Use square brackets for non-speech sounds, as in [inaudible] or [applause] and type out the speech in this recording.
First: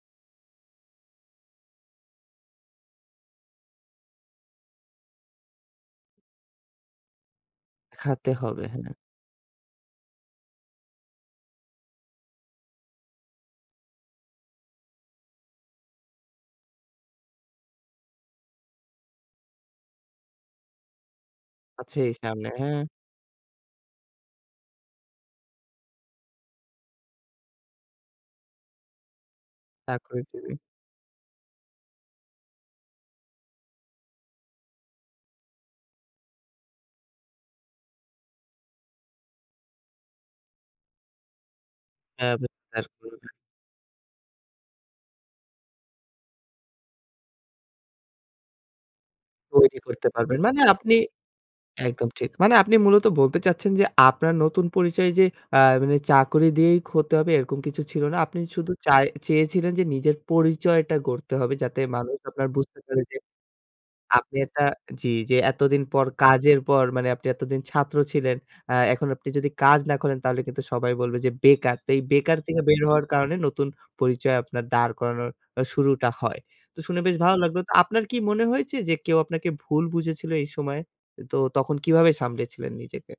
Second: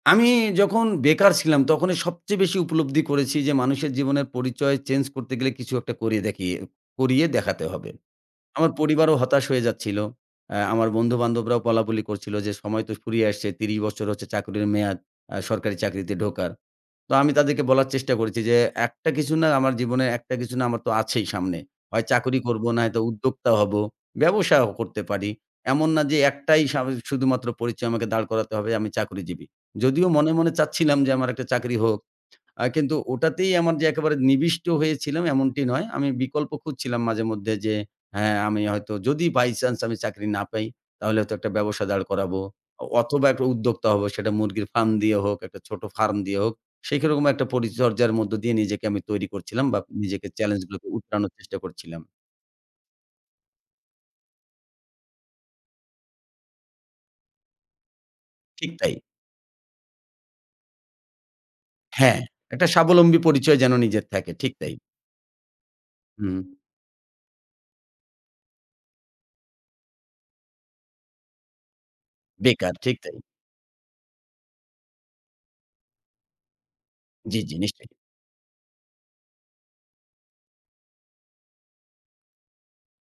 আমি যখন বেকার ছিলাম তখনই সবচেয়ে বেশি উপলব্ধি করেছি যে, মানুষের জীবনের পরিচয় চেঞ্জ করতে গেলে কিছু একটা করিয়ে দেখিয়ে করিয়ে দেখাতে হবে। খাতে হবে, আমার হ্যাঁ। পরিবারও হতাশ হয়ে যাচ্ছিলো, আ আমার বন্ধুবান্ধবরাও বলাবলি করছিলো যে সময় তো ফুরিয়ে আসছে ত্রিশ বছর হচ্ছে চাকরির মেয়াদ আ সরকারি চাকরিতে ঢোকার। তো আমি তাদেরকে বলার চেষ্টা করেছি যে, একটা কিছু না আমার জীবনে একটা কিছু না আমার তো আছেই সামনে। আছে হয় চাকরি সামনে, করবো হ্যাঁ। নয়তো উদ্যোক্তা হবো, ব্যবসাও করতে পারি। এমন না যে একটাই স আমি যে শুধুমাত্র পরিচয় আমাকে দাঁড় করাতে হবে আমি চাকরিজীবী। যদিও মনে, মনে চাকরিজীবী। চাচ্ছিলাম যে আমার একটা চাকরি হোক, আ কিন্তু ওটাতেই আমার যে একেবারে নিবিষ্ট হয়েছিলাম এমনটি নয়। আমি বিকল্প খুঁজছিলাম মাঝে মধ্যে যে হ্যাঁ। আমি হয়তো যদি বাই চান্স আমি চাকরি না পাই তাহলে হয়তো একটা ব্যবসা দাঁড় অ্যা করাবো অ [unintelligible] অথবা করবে। একটা উদ্যোক্তা হবো, সেটা মুরগির ফার্ম দিয়ে হোক, একটা ছোট ফার্ম দিয়ে হোক। সেরকম একটা পরিচর্যার মধ্য দিয়ে নিজেকে আমি তৈরি করছিলাম তৈরি বা করতে নিজেকে পারবেন, মানে চেলেঞ্জ গুলোকে আপনি উতরানোর চেষ্টা করছিলাম। একদম ঠিক। মানে আপনি মূলত বলতে চাচ্ছেন যে আপনার নতুন পরিচয় যে আ মানে চাকরি দিয়েই ক হতে হবে এরকম কিছু ছিল না, আপনি শুধু ঠিক তাই। চায় চেয়েছিলেন যে নিজের পরিচয়টা গড়তে হবে, যাতে মানুষ হ্যাঁ, আপনার একটা বুঝতে পারে যে, স্বাবলম্বী পরিচয় যেন নিজের থাকে, আপনি ঠিক একটা তাই। জি, জি, এতদিন পর হুম। কাজের পর মানে আপনি এতদিন ছাত্র ছিলেন। অ্যা এখন আপনি যদি কাজ না করেন তাহলে কিন্তু সবাই বলবে যে বেকার। তো এই বেকার থেকে বেকার, বের ঠিক হওয়ার তাই। কারণে নতুন পরিচয় আপনার দাঁড় করানোর শুরুটা হয়। তো শুনে বেশ ভালো জি, জি, লাগলো। তো নিশ্চয়ই। আপনার কি মনে হয়েছে যে কেউ আপনাকে ভুল বুঝেছিল এই সময়ে? তো তখন কিভাবে সামলেছিলেন নিজেকে?